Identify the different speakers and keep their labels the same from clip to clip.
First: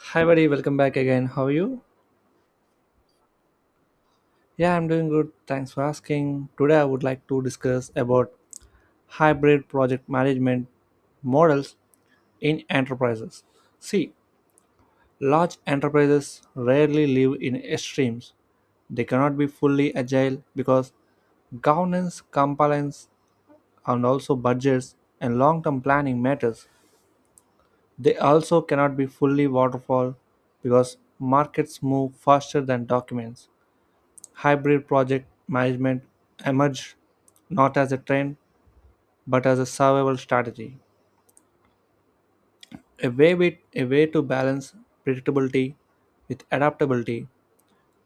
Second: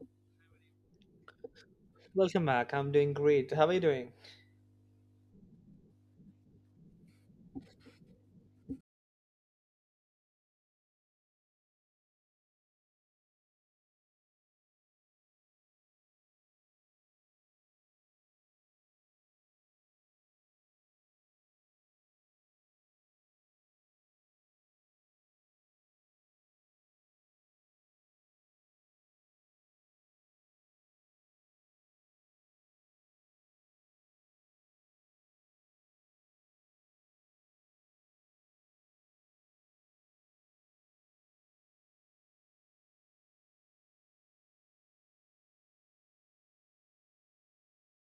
Speaker 1: Hi, buddy. Welcome back again. How are you?
Speaker 2: Welcome back. I'm doing great. How are you doing?
Speaker 1: Yeah, I'm doing good. Thanks for asking. Today, I would like to discuss about hybrid project management models in enterprises. See, large enterprises rarely live in extremes. They cannot be fully agile because governance, compliance, and also budgets and long-term planning matters. They also cannot be fully waterfall because markets move faster than documents. Hybrid project management emerged not as a trend but as a survival strategy, a way to balance predictability with adaptability,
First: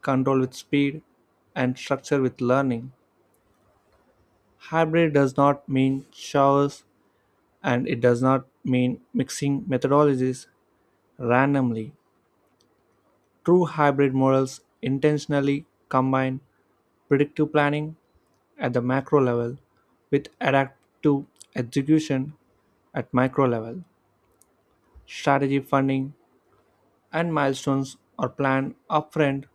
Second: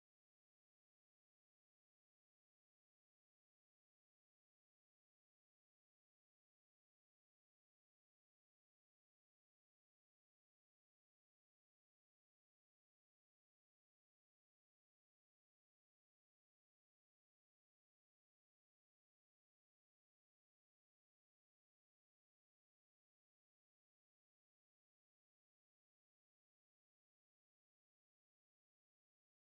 Speaker 1: control with speed, and structure with learning. Hybrid does not mean showers and it does not mean mixing methodologies randomly. True hybrid models intentionally combine predictive planning at the macro level with adaptive execution at micro level. Strategy funding and milestones are planned upfront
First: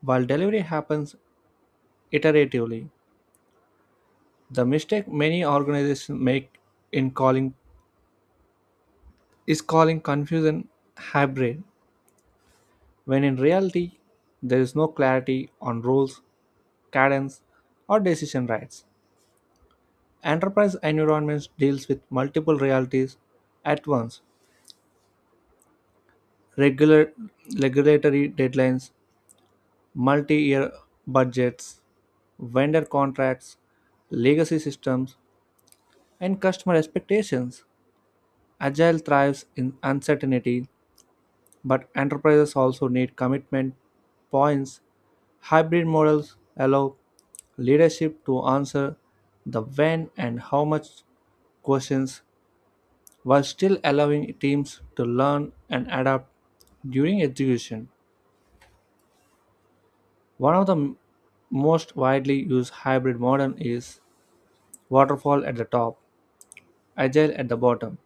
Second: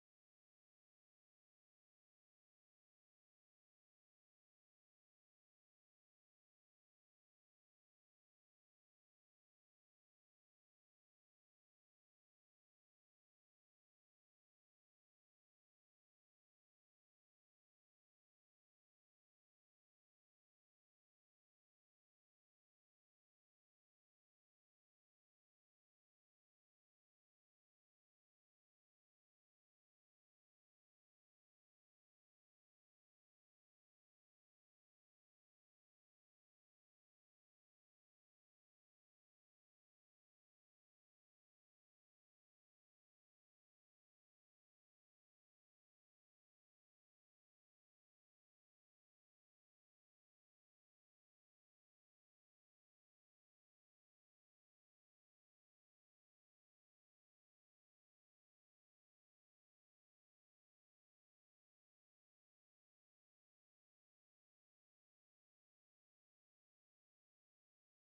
Speaker 1: while delivery happens iteratively. The mistake many organizations make in calling is calling confusion hybrid when in reality there is no clarity on roles, cadence, or decision rights. Enterprise environments deals with multiple realities at once, regular regulatory deadlines, multi-year budgets, vendor contracts, legacy systems, and customer expectations. Agile thrives in uncertainty, but enterprises also need commitment points. Hybrid models allow leadership to answer the when and how much questions while still allowing teams to learn and adapt during execution. One of the most widely used hybrid model is waterfall at the top, agile at the bottom.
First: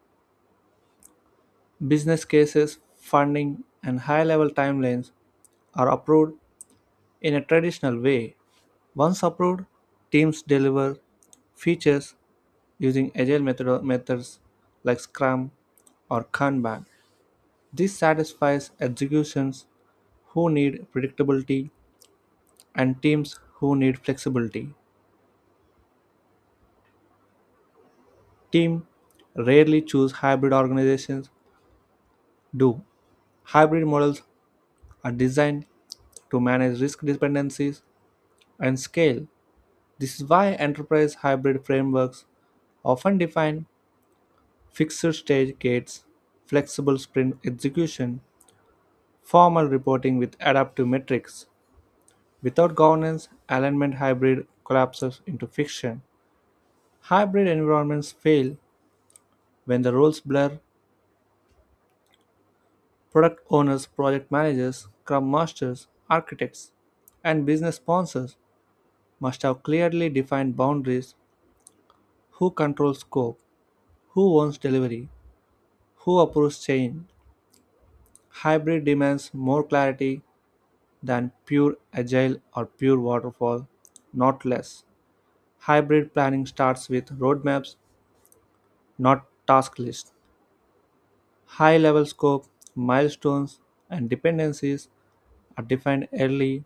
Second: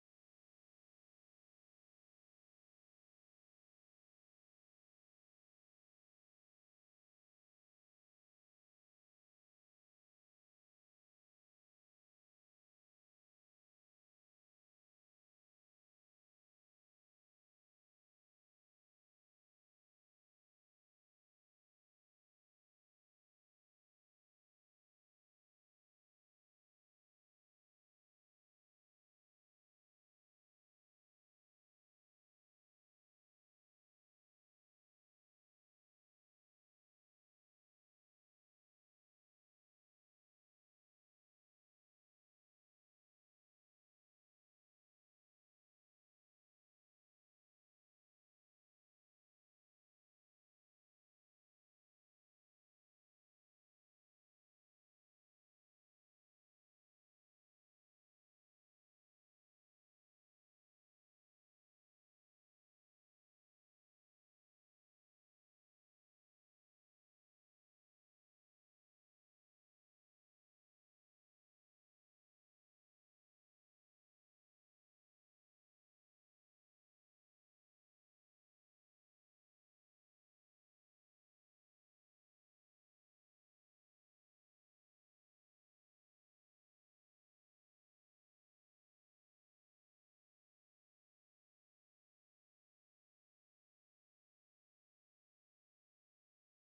Speaker 1: Business cases, funding, and high level timelines are approved in a traditional way. Once approved, teams deliver features using agile methods like Scrum or Kanban. This satisfies executions who need predictability and teams who need flexibility. Teams rarely choose hybrid, organizations do. Hybrid models are designed to manage risk dependencies and scale. This is why enterprise hybrid frameworks often define fixed stage gates, flexible sprint execution, formal reporting with adaptive metrics. Without governance, alignment hybrid collapses into fiction. Hybrid environments fail when the roles blur. Product owners, project managers, scrum masters, architects, and business sponsors must have clearly defined boundaries: who controls scope, who owns delivery, who approves change. Hybrid demands more clarity than pure agile or pure waterfall, not less. Hybrid planning starts with roadmaps, not task lists. High level scope, milestones, and dependencies are defined early.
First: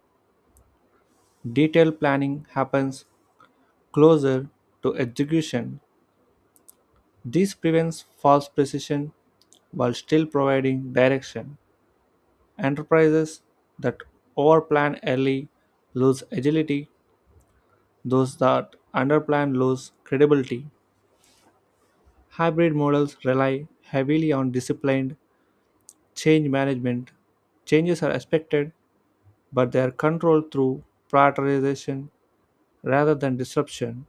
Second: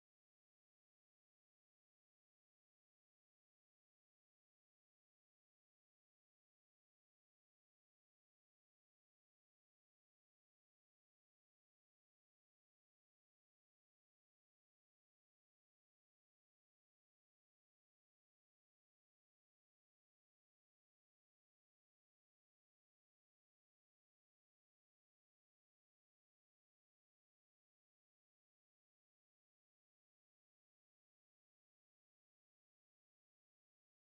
Speaker 1: Detailed planning happens closer to execution. This prevents false precision while still providing direction. Enterprises that overplan early lose agility, those that underplan lose credibility. Hybrid models rely heavily on disciplined change management. Changes are expected, but they are controlled through prioritization rather than disruption.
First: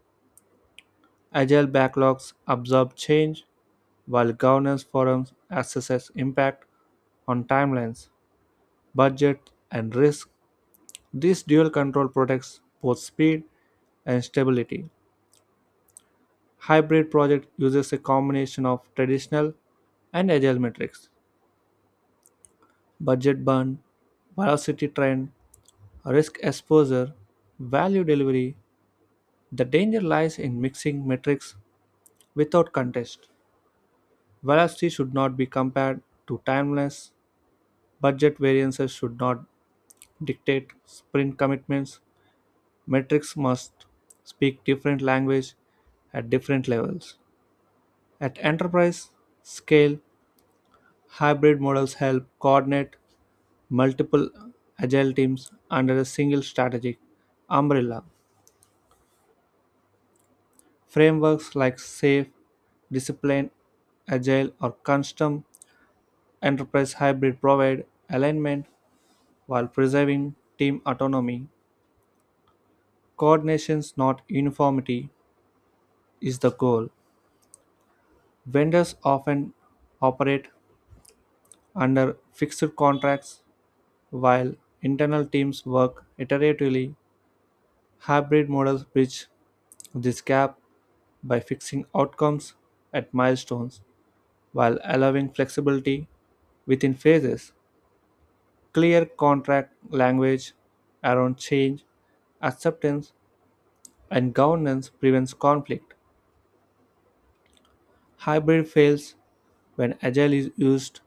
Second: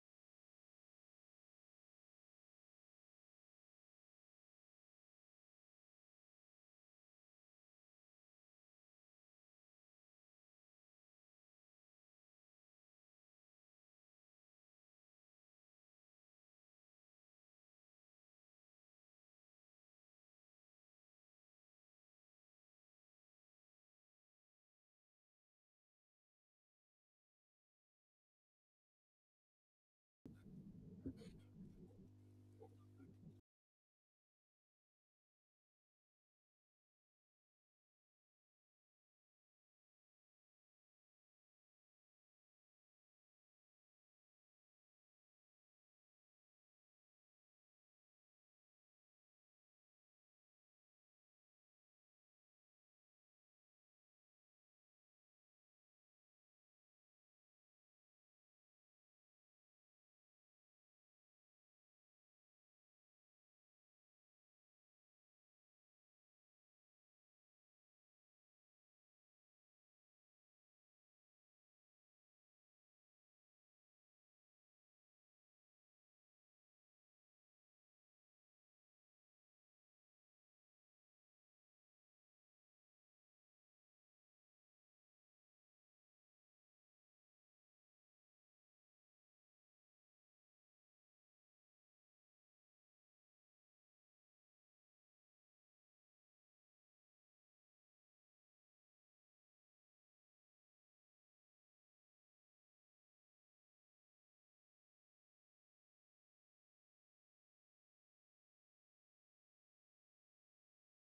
Speaker 1: Agile backlogs absorb change, while governance forums assess impact on timelines, budget, and risk. This dual control protects both speed and stability. Hybrid project uses a combination of traditional and agile metrics, budget burn, velocity trend, risk exposure, value delivery. The danger lies in mixing metrics without context. Velocity should not be compared to timelines. Budget variances should not dictate sprint commitments. Metrics must speak different language at different levels. At enterprise scale, hybrid models help coordinate multiple agile teams under a single strategic umbrella. Frameworks like SAFe, Discipline, Agile, or Custom Enterprise Hybrid provide alignment while preserving team autonomy. Coordination, not uniformity, is the goal. Vendors often operate under fixed contracts, while internal teams work iteratively. Hybrid models bridge this gap by fixing outcomes at milestones while allowing flexibility within phases. Clear contract language around change, acceptance, and governance prevents conflict. Hybrid fails when agile is used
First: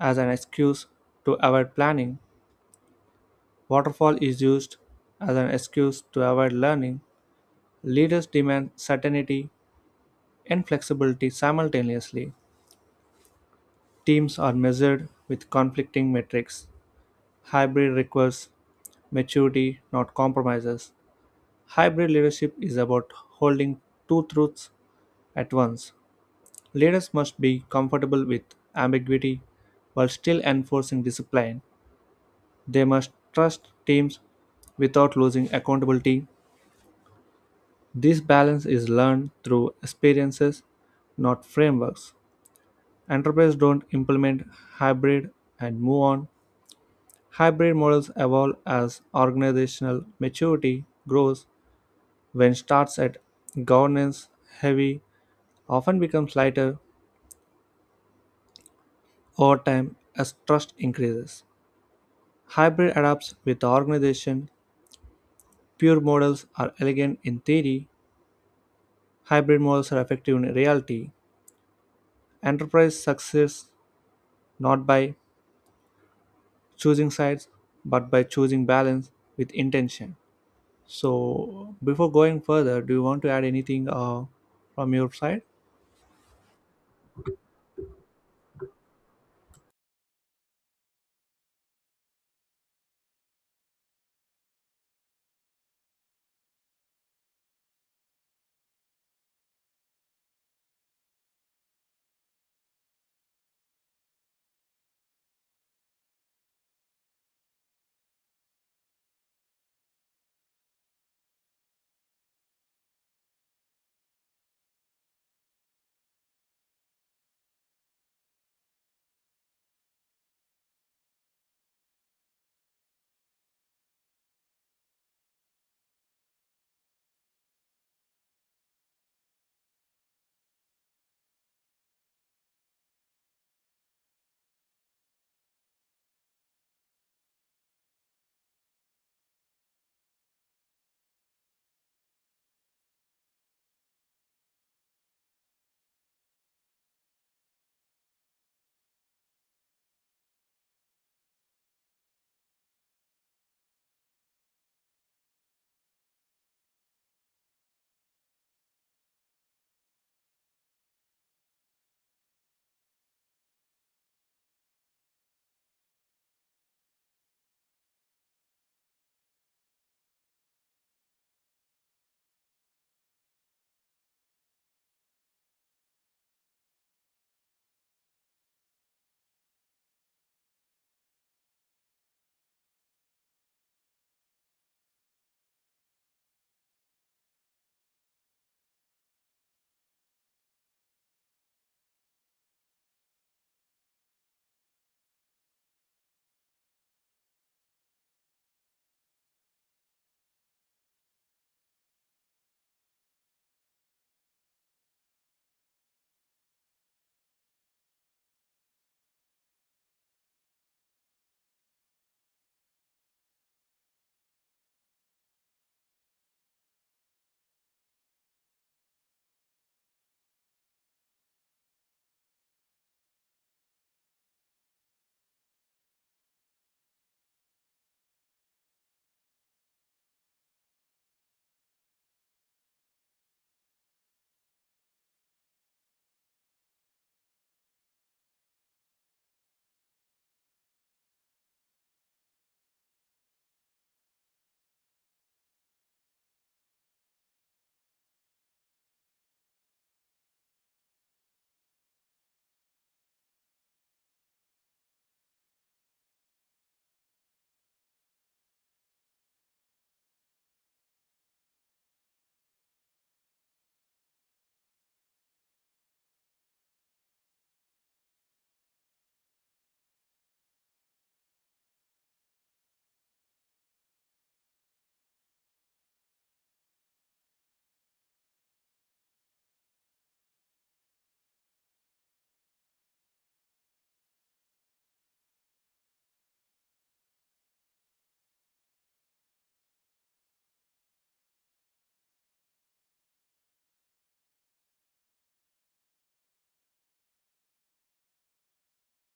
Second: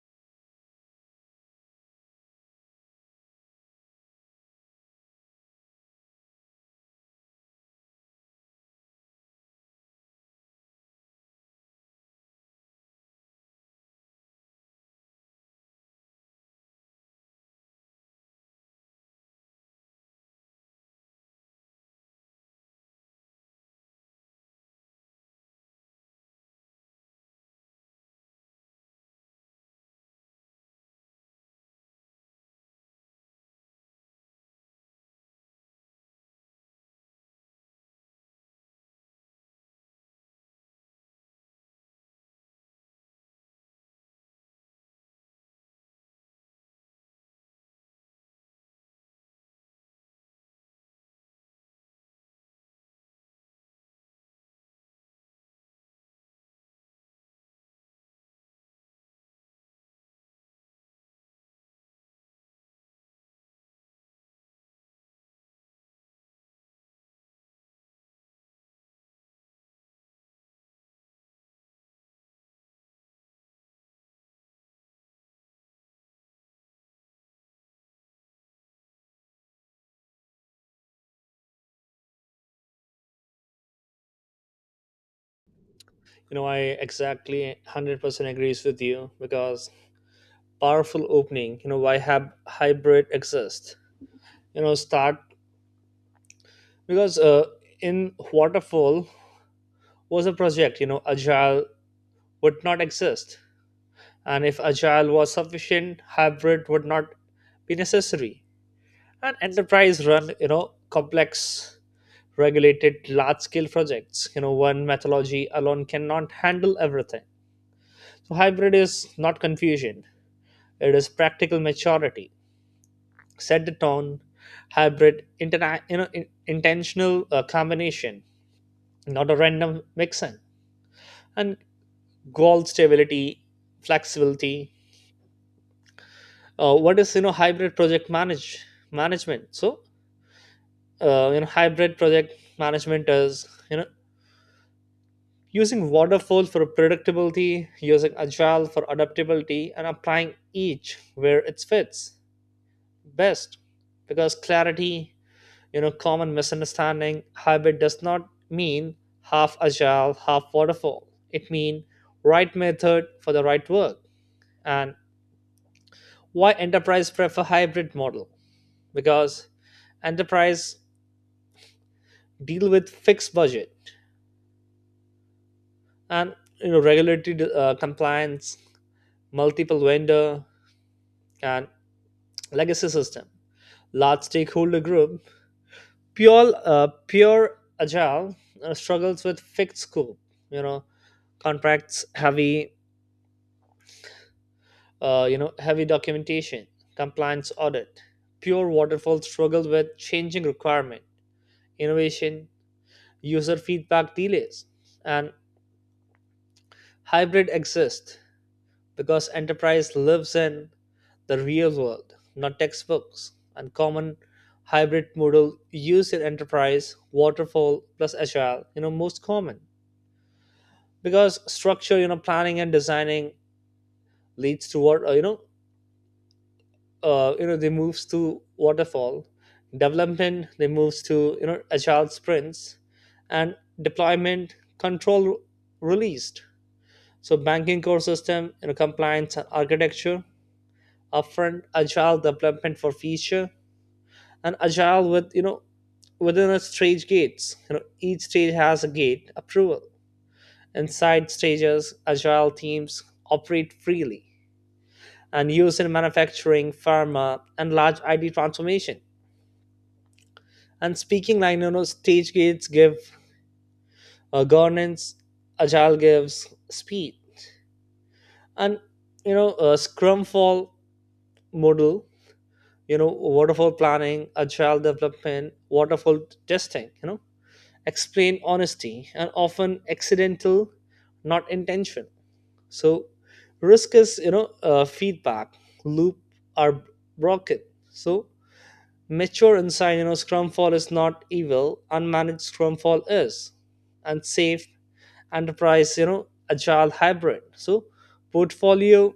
Speaker 1: as an excuse to avoid planning. Waterfall is used as an excuse to avoid learning. Leaders demand certainty and flexibility simultaneously. Teams are measured with conflicting metrics. Hybrid requires maturity, not compromises. Hybrid leadership is about holding two truths at once. Leaders must be comfortable with ambiguity while still enforcing discipline. They must trust teams without losing accountability. This balance is learned through experiences, not frameworks. Enterprises don't implement hybrid and move on. Hybrid models evolve as organizational maturity grows. When starts at governance heavy, often becomes lighter over time as trust increases. Hybrid adapts with the organization. Pure models are elegant in theory. Hybrid models are effective in reality. Enterprise succeeds not by choosing sides, but by choosing balance with intention. So, before going further, do you want to add anything from your side?
Speaker 2: I exactly 100% agrees with you, because powerful opening, why have hybrid exist, start, because in waterfall was a project, agile would not exist, and if agile was sufficient hybrid would not be necessary. And enterprise run, complex regulated large scale projects, one methodology alone cannot handle everything. So hybrid is not confusion; it is practical maturity. Set the tone. Hybrid, intentional combination, not a random mixin. And goal stability, flexibility. What is, hybrid project management? So hybrid project management is, using waterfall for predictability, using agile for adaptability, and applying each where it fits best, because clarity, common misunderstanding, hybrid does not mean half agile half waterfall, it means right method for the right work. And why enterprise prefer hybrid model? Because enterprise deal with fixed budget, and regulatory compliance, multiple vendor, and legacy system, large stakeholder group. pure uh, pure agile struggles with fixed scope, you know contracts heavy, heavy documentation, compliance audit. Pure waterfall struggled with changing requirement, innovation, user feedback delays. And hybrid exists because enterprise lives in the real world, not textbooks. And common hybrid model used in enterprise, waterfall plus agile, most common, because structure, planning and designing leads toward they moves to waterfall, development they moves to, agile sprints, and deployment control released. So banking core system, compliance and architecture upfront, agile development for feature, and agile with, within a stage gates, each stage has a gate approval, inside stages agile teams operate freely, and used in manufacturing pharma and large id transformation. And speaking like, stage gates give governance, agile gives speed, and, Scrum fall model, waterfall planning, agile development, waterfall testing, explain honesty and often accidental, not intention. So risk is, feedback loop are broken. So mature insight, scrum fall is not evil, unmanaged scrum fall is. And safe enterprise, agile hybrid, so portfolio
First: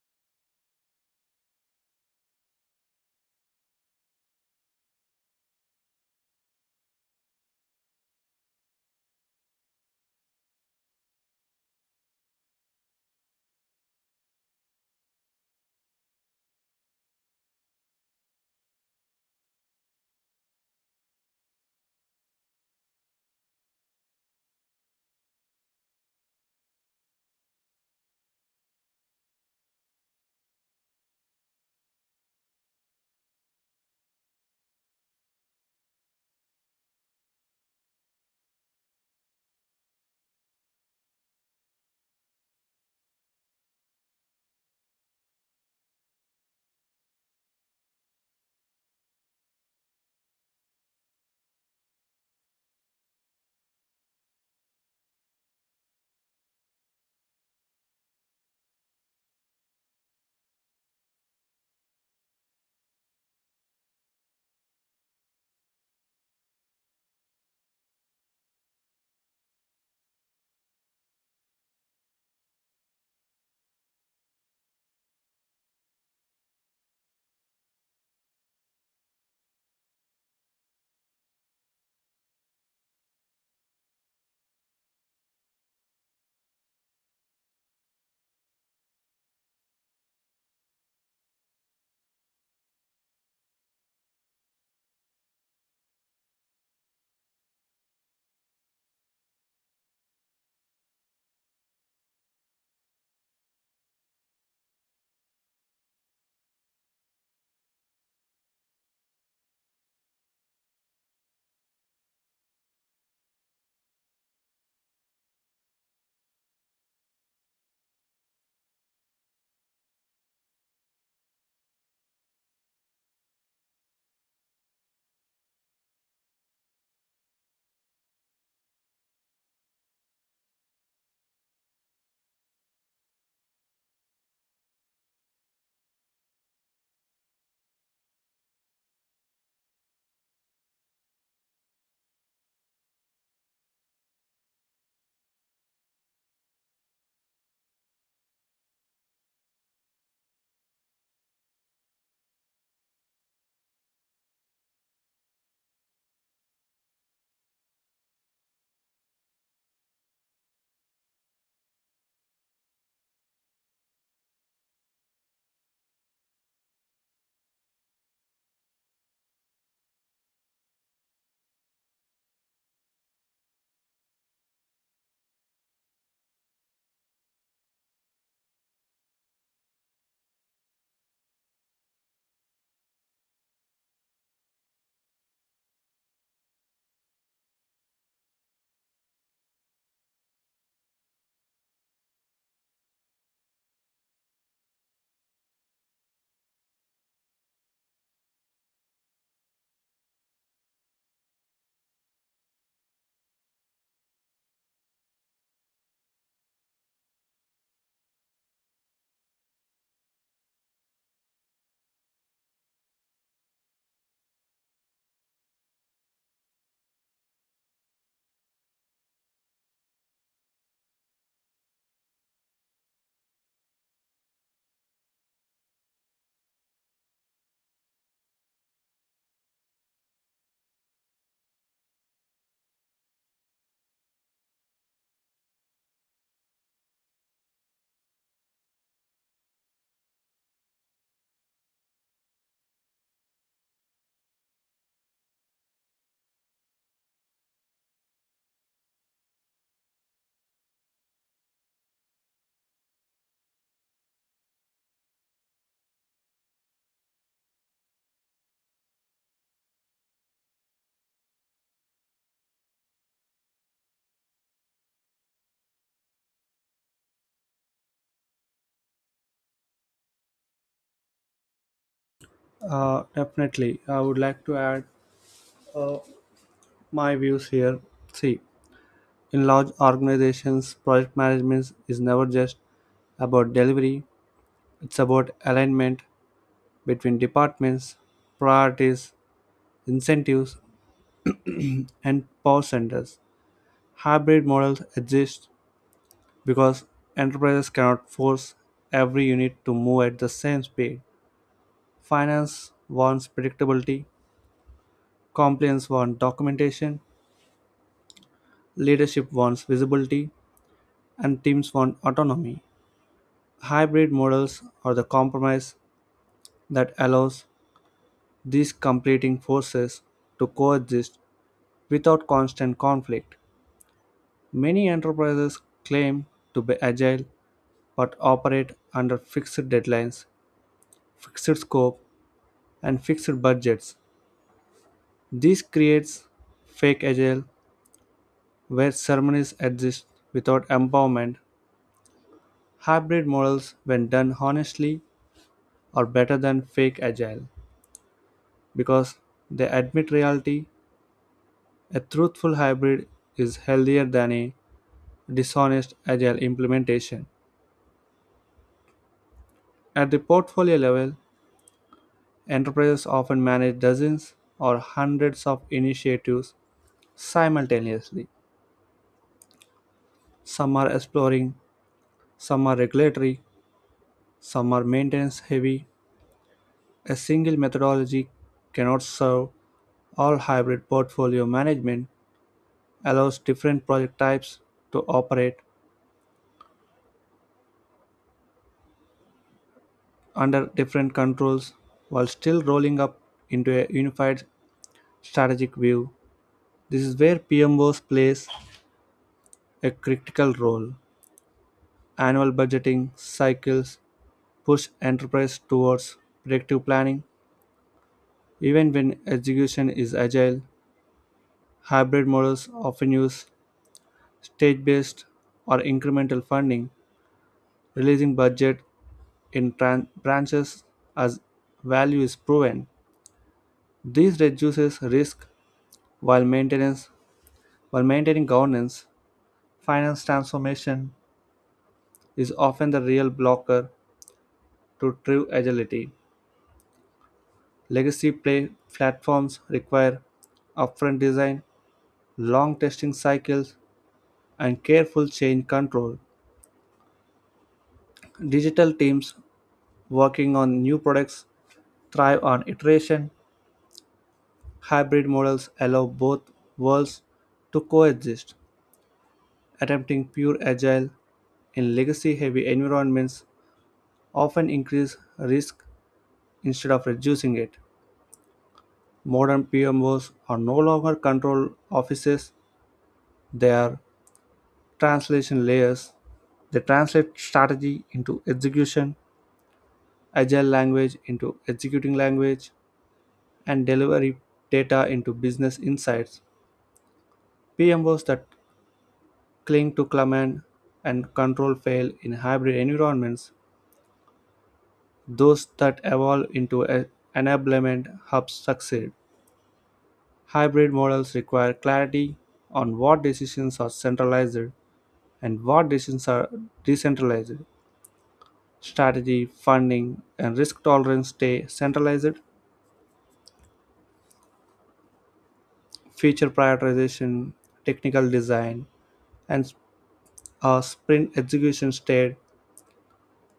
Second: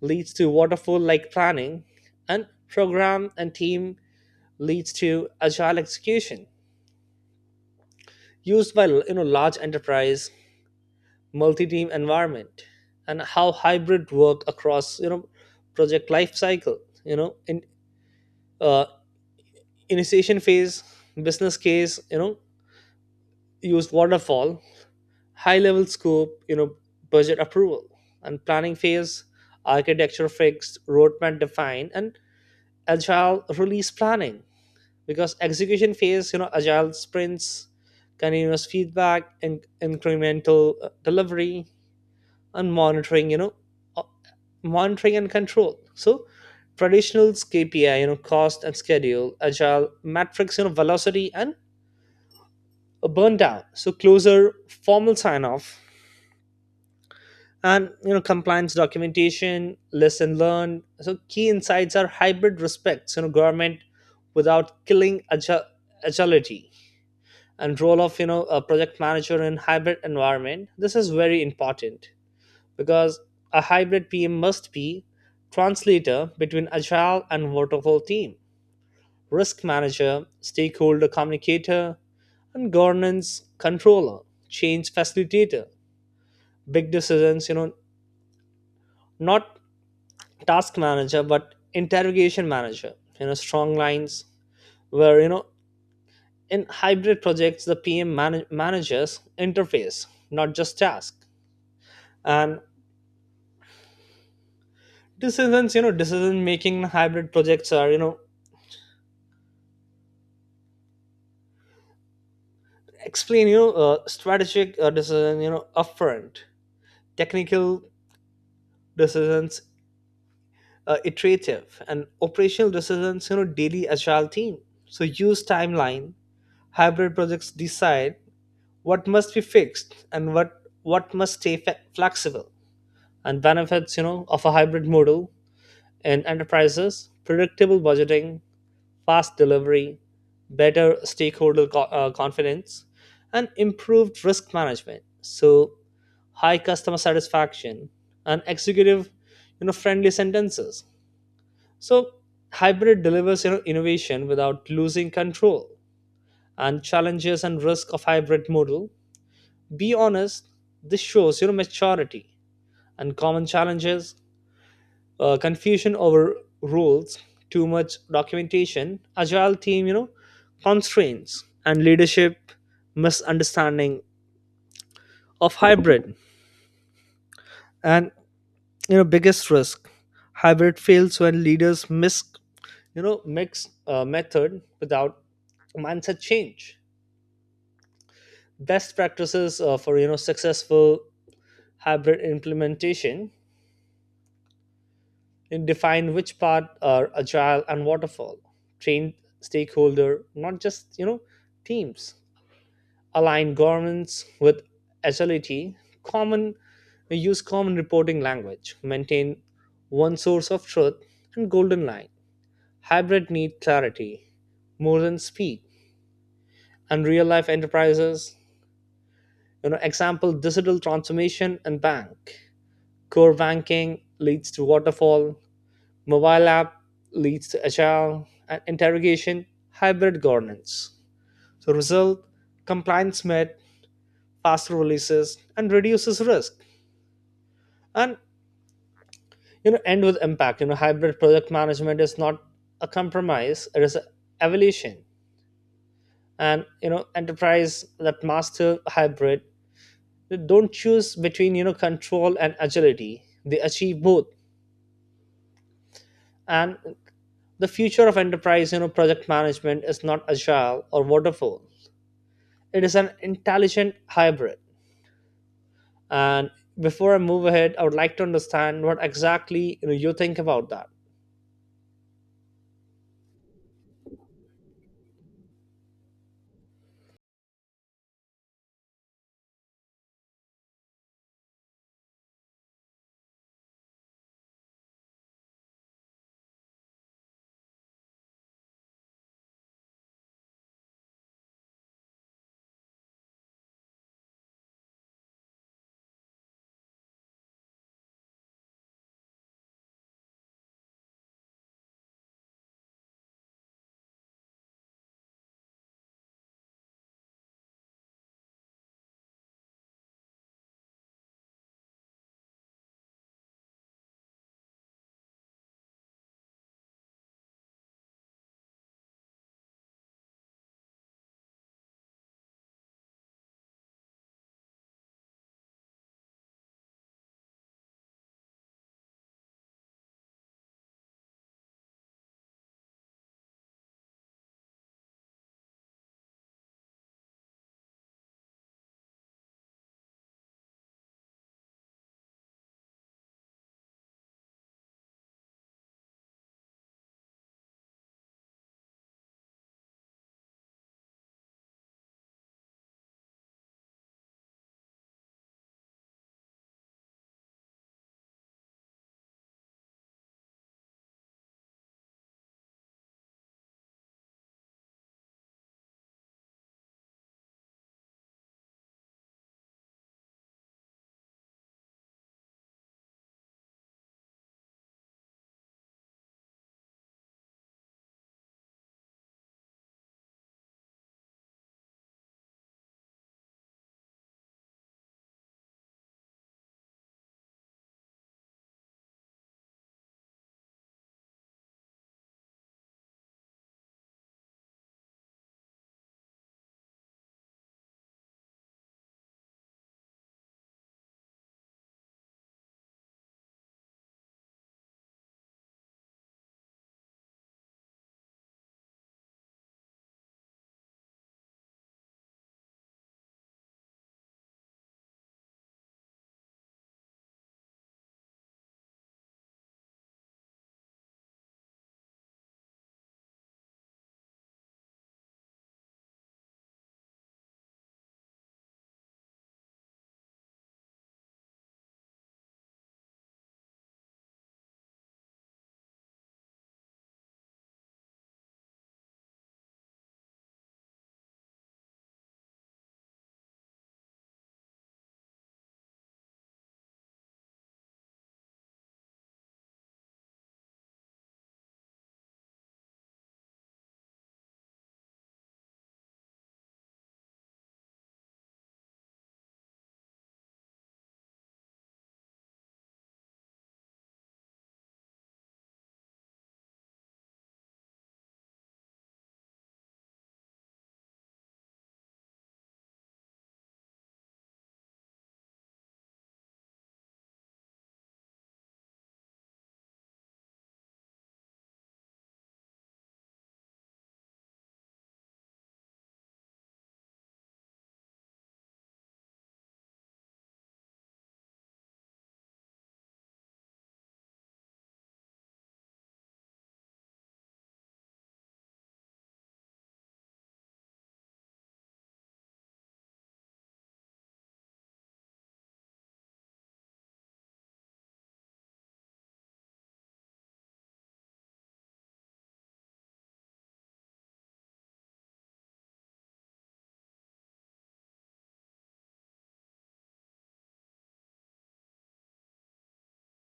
Speaker 2: leads to waterfall like planning, and program and team leads to agile execution, used by, large enterprise multi-team environment. And how hybrid work across, project life cycle, in uh, initiation phase, business case, use waterfall, high level scope, budget approval, and planning phase, architecture fixed, roadmap defined, and agile release planning. Because execution phase, agile sprints, continuous feedback, and incremental delivery. And monitoring, uh, monitoring and control. So traditionals kpi, cost and schedule, agile metrics, velocity and a burn down. So closer formal sign off, and, compliance documentation, lesson learned. So key insights are: hybrid respects, government without killing agility. And role of, a project manager in hybrid environment, this is very important because a hybrid pm must be translator between agile and waterfall team, risk manager, stakeholder communicator, and governance controller, change facilitator, big decisions, not task manager but interrogation manager, strong lines, where, in hybrid projects the pm managers interface not just task. And decisions, decision making in hybrid projects are, explain, strategic decision, upfront, technical decisions iterative, and operational decisions, daily agile team. So use timeline, hybrid projects decide what must be fixed, and what must stay flexible. And benefits, of a hybrid model in enterprises: predictable budgeting, fast delivery, better stakeholder confidence, and improved risk management. So high customer satisfaction, and executive, friendly sentences. So hybrid delivers, innovation without losing control. And challenges and risk of hybrid model, be honest, this shows your maturity. And common challenges: confusion over rules, too much documentation, agile team, constraints, and leadership misunderstanding of hybrid. And, biggest risk, hybrid fails when leaders miss, mix method without mindset change. Best practices for, successful hybrid implementation: it defined which part are agile and waterfall, trained stakeholder, not just, teams, align governments with agility, common use common reporting language, maintain one source of truth, and golden line. Hybrid need clarity more than speed. And real life enterprises, example digital transformation and bank. Core banking leads to waterfall, mobile app leads to agile and interrogation hybrid governance. So result, compliance met, faster releases, and reduces risk. And, end with impact. Hybrid project management is not a compromise; it is an evolution. And, enterprise that master hybrid, they don't choose between, control and agility. They achieve both. And the future of enterprise, project management is not agile or waterfall, it is an intelligent hybrid. And before I move ahead, I would like to understand what exactly you think about that.
Speaker 1: Definitely. I would like to add uh, my views here. See, in large organizations, project management is never just about delivery, it's about alignment between departments, priorities, incentives, and power centers. Hybrid models exist because enterprises cannot force every unit to move at the same speed. Finance wants predictability, compliance wants documentation, leadership wants visibility, and teams want autonomy. Hybrid models are the compromise that allows these competing forces to coexist without constant conflict. Many enterprises claim to be agile but operate under fixed deadlines, fixed scope, and fixed budgets. This creates fake agile where ceremonies exist without empowerment. Hybrid models, when done honestly, are better than fake agile because they admit reality. A truthful hybrid is healthier than a dishonest agile implementation. At the portfolio level, enterprises often manage dozens or hundreds of initiatives simultaneously. Some are exploring, some are regulatory, some are maintenance heavy. A single methodology cannot serve all hybrid portfolio management allows different project types to operate under different controls while still rolling up into a unified strategic view. This is where PMOs plays a critical role. Annual budgeting cycles push enterprise towards predictive planning even when execution is agile. Hybrid models often use stage-based or incremental funding, releasing budget in branches as value is proven. This reduces risk while maintenance while maintaining governance. Finance transformation is often the real blocker to true agility. Legacy play platforms require upfront design, long testing cycles, and careful change control. Digital teams working on new products thrive on iteration. Hybrid models allow both worlds to coexist. Attempting pure agile in legacy heavy environments often increase risk instead of reducing it. Modern PMOs are no longer control offices, they are translation layers. They translate strategy into execution, agile language into executing language, and delivery data into business insights. PMOs that cling to command and control fail in hybrid environments. Those that evolve into enablement hubs succeed. Hybrid models require clarity on what decisions are centralized and what decisions are decentralized. Strategy, funding, and risk tolerance stay centralized. Feature prioritization, technical design, and sprint execution stay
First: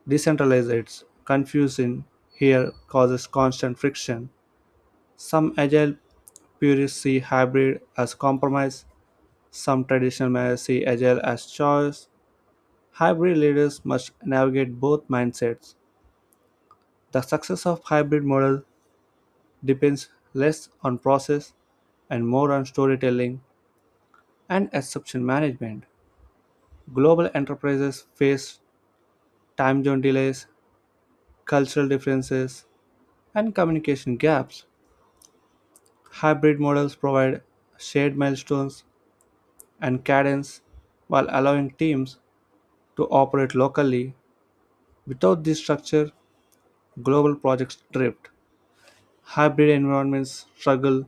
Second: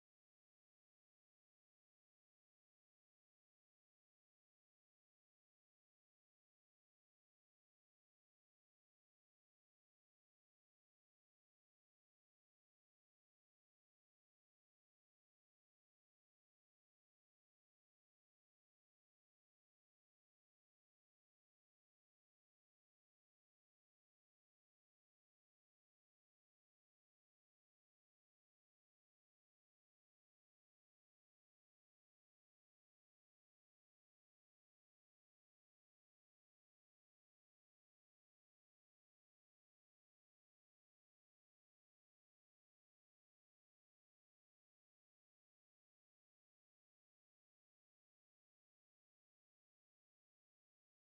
Speaker 1: decentralized. It's confusing here causes constant friction. Some agile purists see hybrid as compromise. Some traditional managers see agile as choice. Hybrid leaders must navigate both mindsets. The success of hybrid model depends less on process and more on storytelling and exception management. Global enterprises face time zone delays, cultural differences, and communication gaps. Hybrid models provide shared milestones and cadence while allowing teams to operate locally. Without this structure, global projects drift. Hybrid environments struggle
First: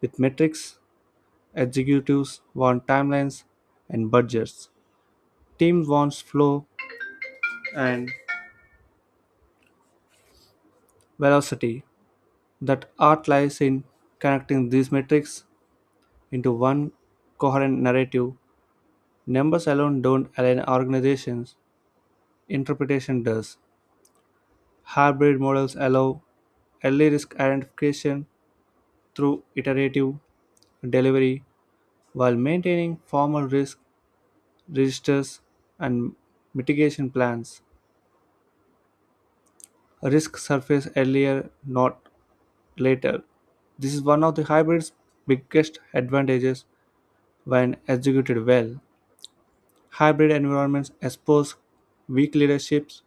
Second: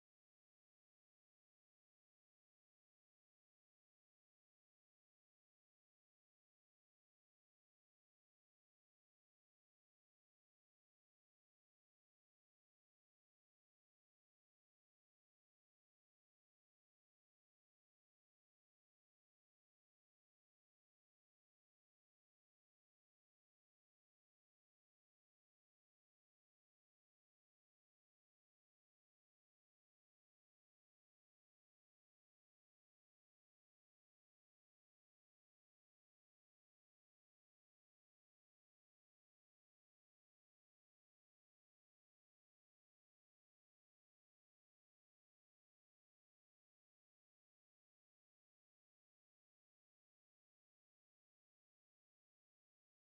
Speaker 1: with metrics, executives want timelines and budgets. Teams want flow and velocity. That art lies in connecting these metrics into one coherent narrative. Numbers alone don't align organizations, interpretation does. Hybrid models allow early risk identification through iterative delivery while maintaining formal risk registers and mitigation plans. Risk surface earlier, not later. This is one of the hybrid's biggest advantages when executed well. Hybrid environments expose weak leaderships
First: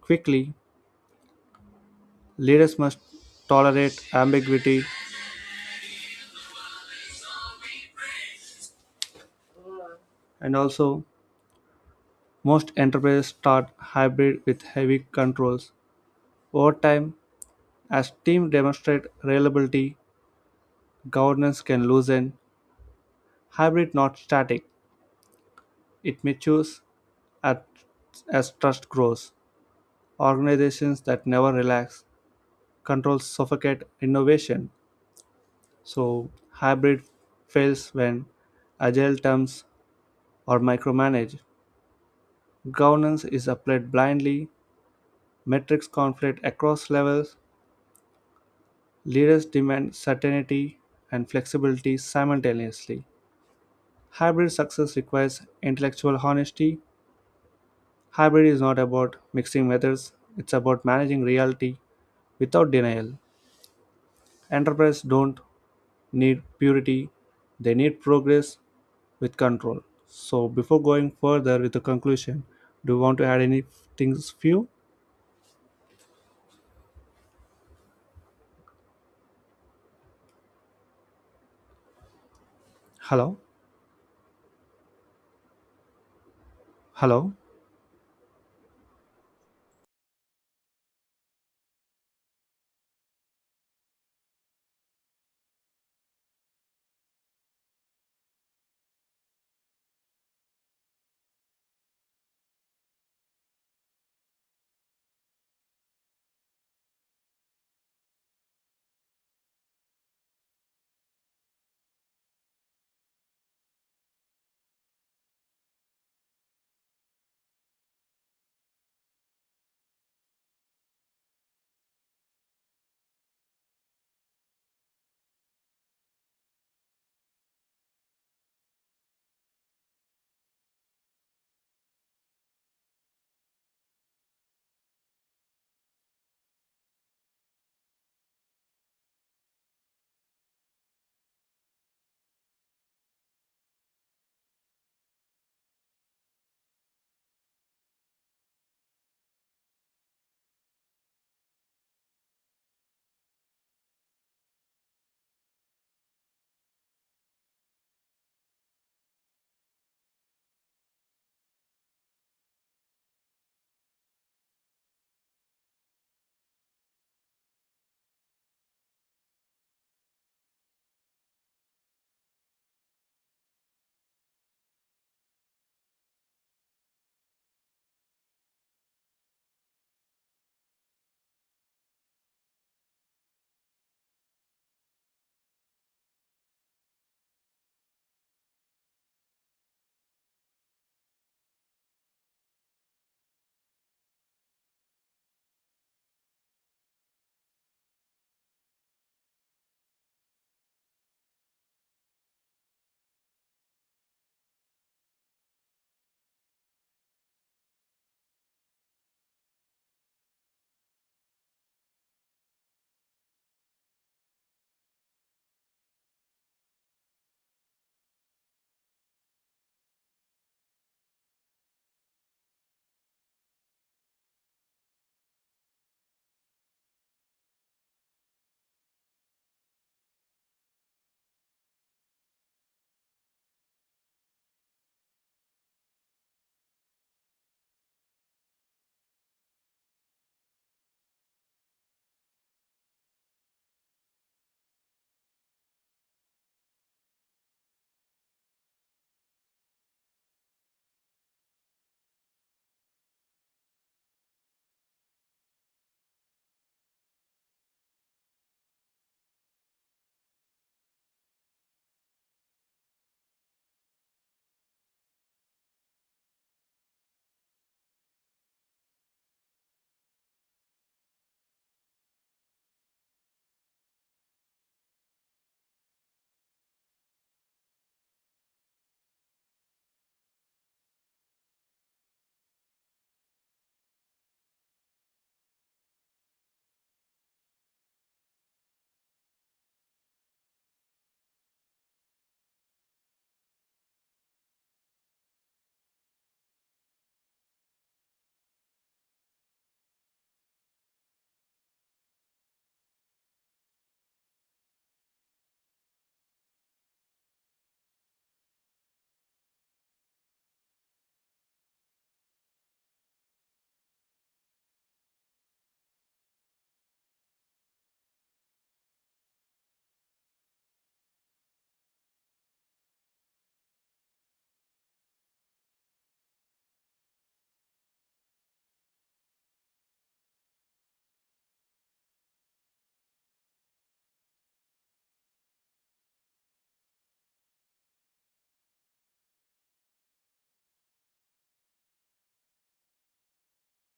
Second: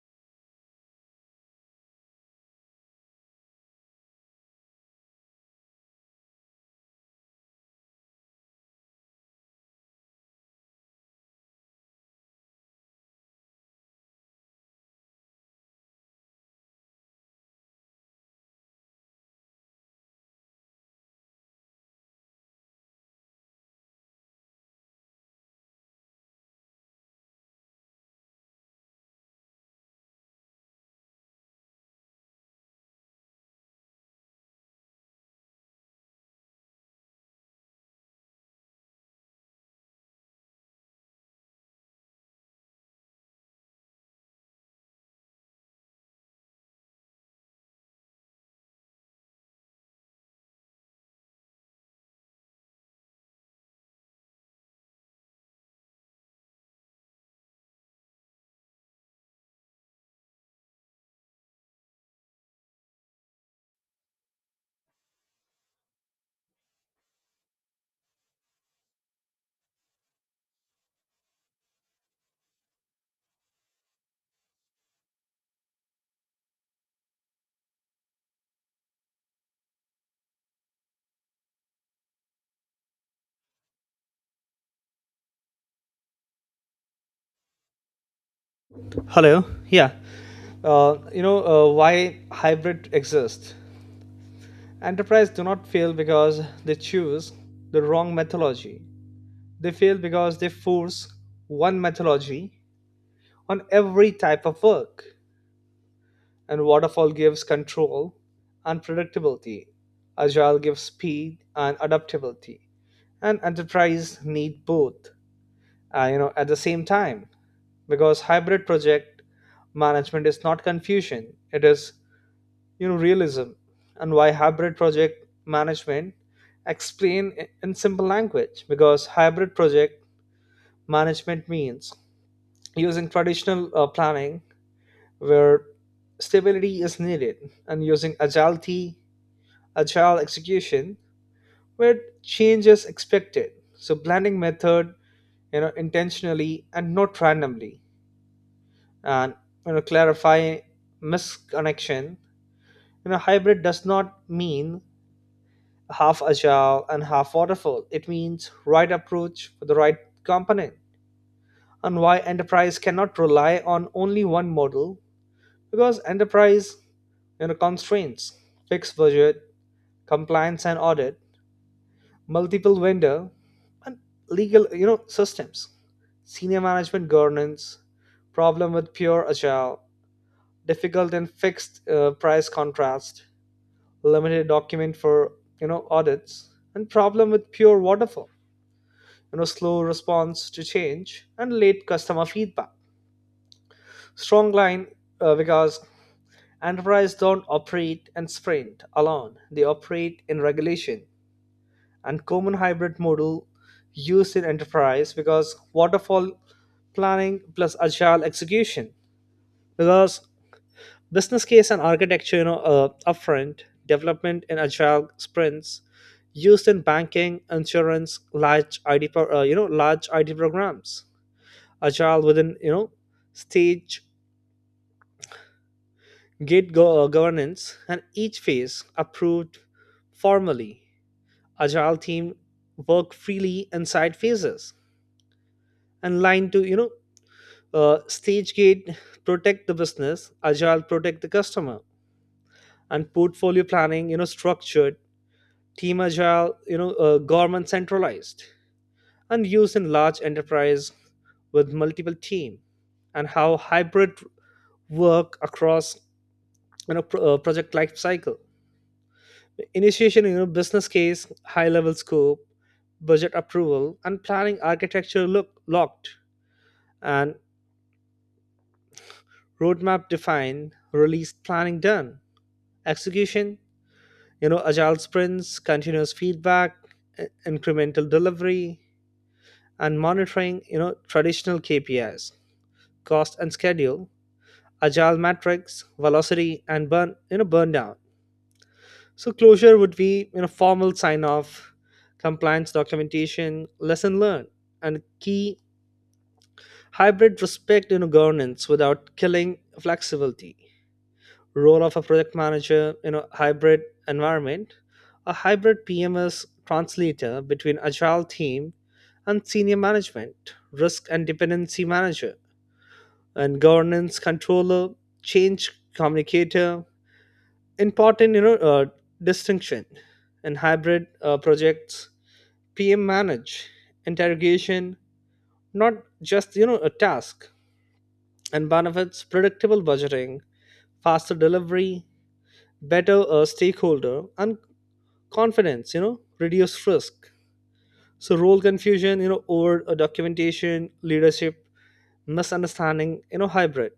Speaker 1: quickly. Leaders must tolerate ambiguity, and also, most enterprises start hybrid with heavy controls. Over time, as teams demonstrate reliability, governance can loosen. Hybrid not static, it matures at, as trust grows. Organizations that never relax, controls suffocate innovation. So hybrid fails when agile terms are micromanaged. Governance is applied blindly, metrics conflict across levels, leaders demand certainty and flexibility simultaneously. Hybrid success requires intellectual honesty. Hybrid is not about mixing methods, it's about managing reality without denial. Enterprises don't need purity, they need progress with control. So before going further with the conclusion, do you want to add any things few? Hello? Hello?
Speaker 2: Hello. Yeah. Why hybrid exists. Enterprises do not fail because they choose the wrong methodology. They fail because they force one methodology on every type of work. And waterfall gives control and agility, agile gives speed and adaptability. And enterprise both, at the same time, because hybrid management fusion, it is, realism. And why hybrid project management? Explain in simple language, because hybrid project management means using traditional planning where stability is needed, and using agility agile execution where change is expected. So blending method, intentionally and not randomly. And, clarify misconnection, hybrid does not mean half agile and half waterfall, it means right approach for the right component. And why enterprise cannot rely on only one model? Because enterprise, constraints, fixed budget, compliance and audit, multiple vendor, and legal, systems, senior management governance. Problem with pure agile: difficult and fixed price contrast, limited document for, audits. And problem with pure waterfall, slow response to change and late customer feedback. Strong line, because enterprise don't operate and sprint alone, they operate in regulation. And common hybrid model used in enterprise, because waterfall planning plus agile execution, because business case and architecture, upfront development in agile sprints, used in banking insurance large id large id programs. Agile within, stage governance, and each phase approved formally, agile team work freely inside phases. And line to, stage gate protect the business, agile protect the customer. And portfolio planning, structured, team agile, government centralized, and used in large enterprise with multiple team. And how hybrid work across, project life cycle, initiation, business case, high level scope, budget approval, and planning, architecture look locked, and roadmap defined, release planning done. Execution, agile sprints, continuous feedback, incremental delivery. And monitoring, traditional KPIs, cost and schedule, agile metrics, velocity and burn burn down. So closure would be, formal sign off, compliance documentation, lesson learned. And key, hybrid respect, governance without killing flexibility. Role of a project manager, hybrid environment, a hybrid PMS translator between agile team and senior management, risk and dependency manager and governance controller, change communicator important, distinction. And hybrid projects pm manage interrogation, not just, a task. And benefits: predictable budgeting, faster delivery, better stakeholder and confidence, reduced risk. So role confusion, over documentation, leadership misunderstanding, hybrid.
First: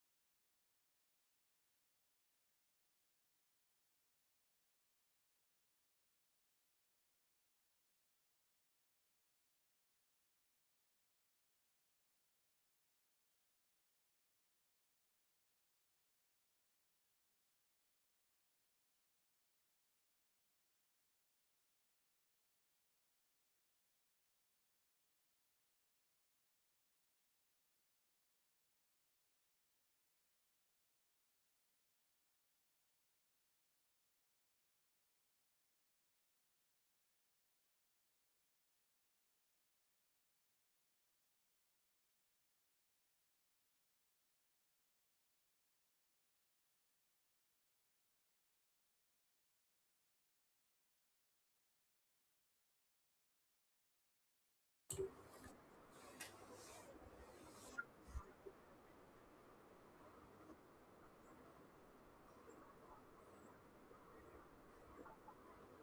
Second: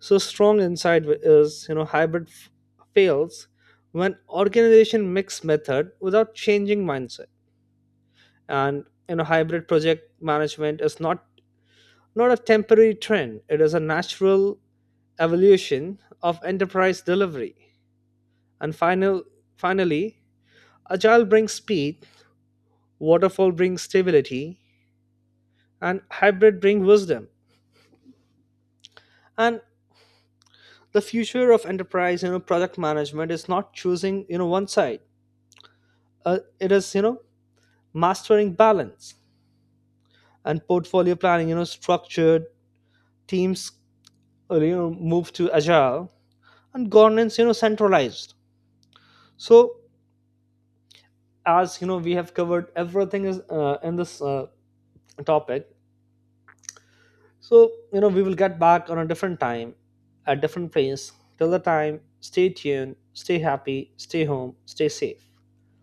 Speaker 2: So strong insight is, hybrid fails when organization mix method without changing mindset. And, hybrid project management is not a temporary trend. It is a natural evolution of enterprise delivery. And finally, agile brings speed, waterfall brings stability, and hybrid brings wisdom. And the future of enterprise, product management is not choosing, one side, it is, mastering balance. And portfolio planning, structured teams, move to agile, and governance, centralized. So as, we have covered everything is in this topic, so, we will get back on a different time at different place. Till the time, stay tuned, stay happy, stay home, stay safe.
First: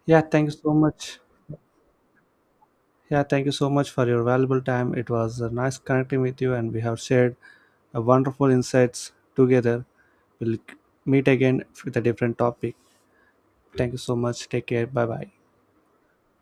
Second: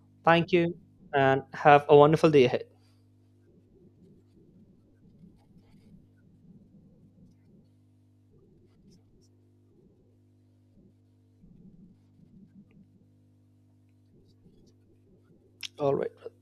Speaker 1: Yeah, thank
Speaker 2: Thank
Speaker 1: you so
Speaker 2: you,
Speaker 1: much.
Speaker 2: and have a wonderful day ahead.
Speaker 1: Yeah, thank you so much for your valuable time. It was nice connecting with you and we have shared a wonderful insights together. We'll meet again with a different topic. Thank you so much. Take care. Bye bye.
Speaker 2: All right.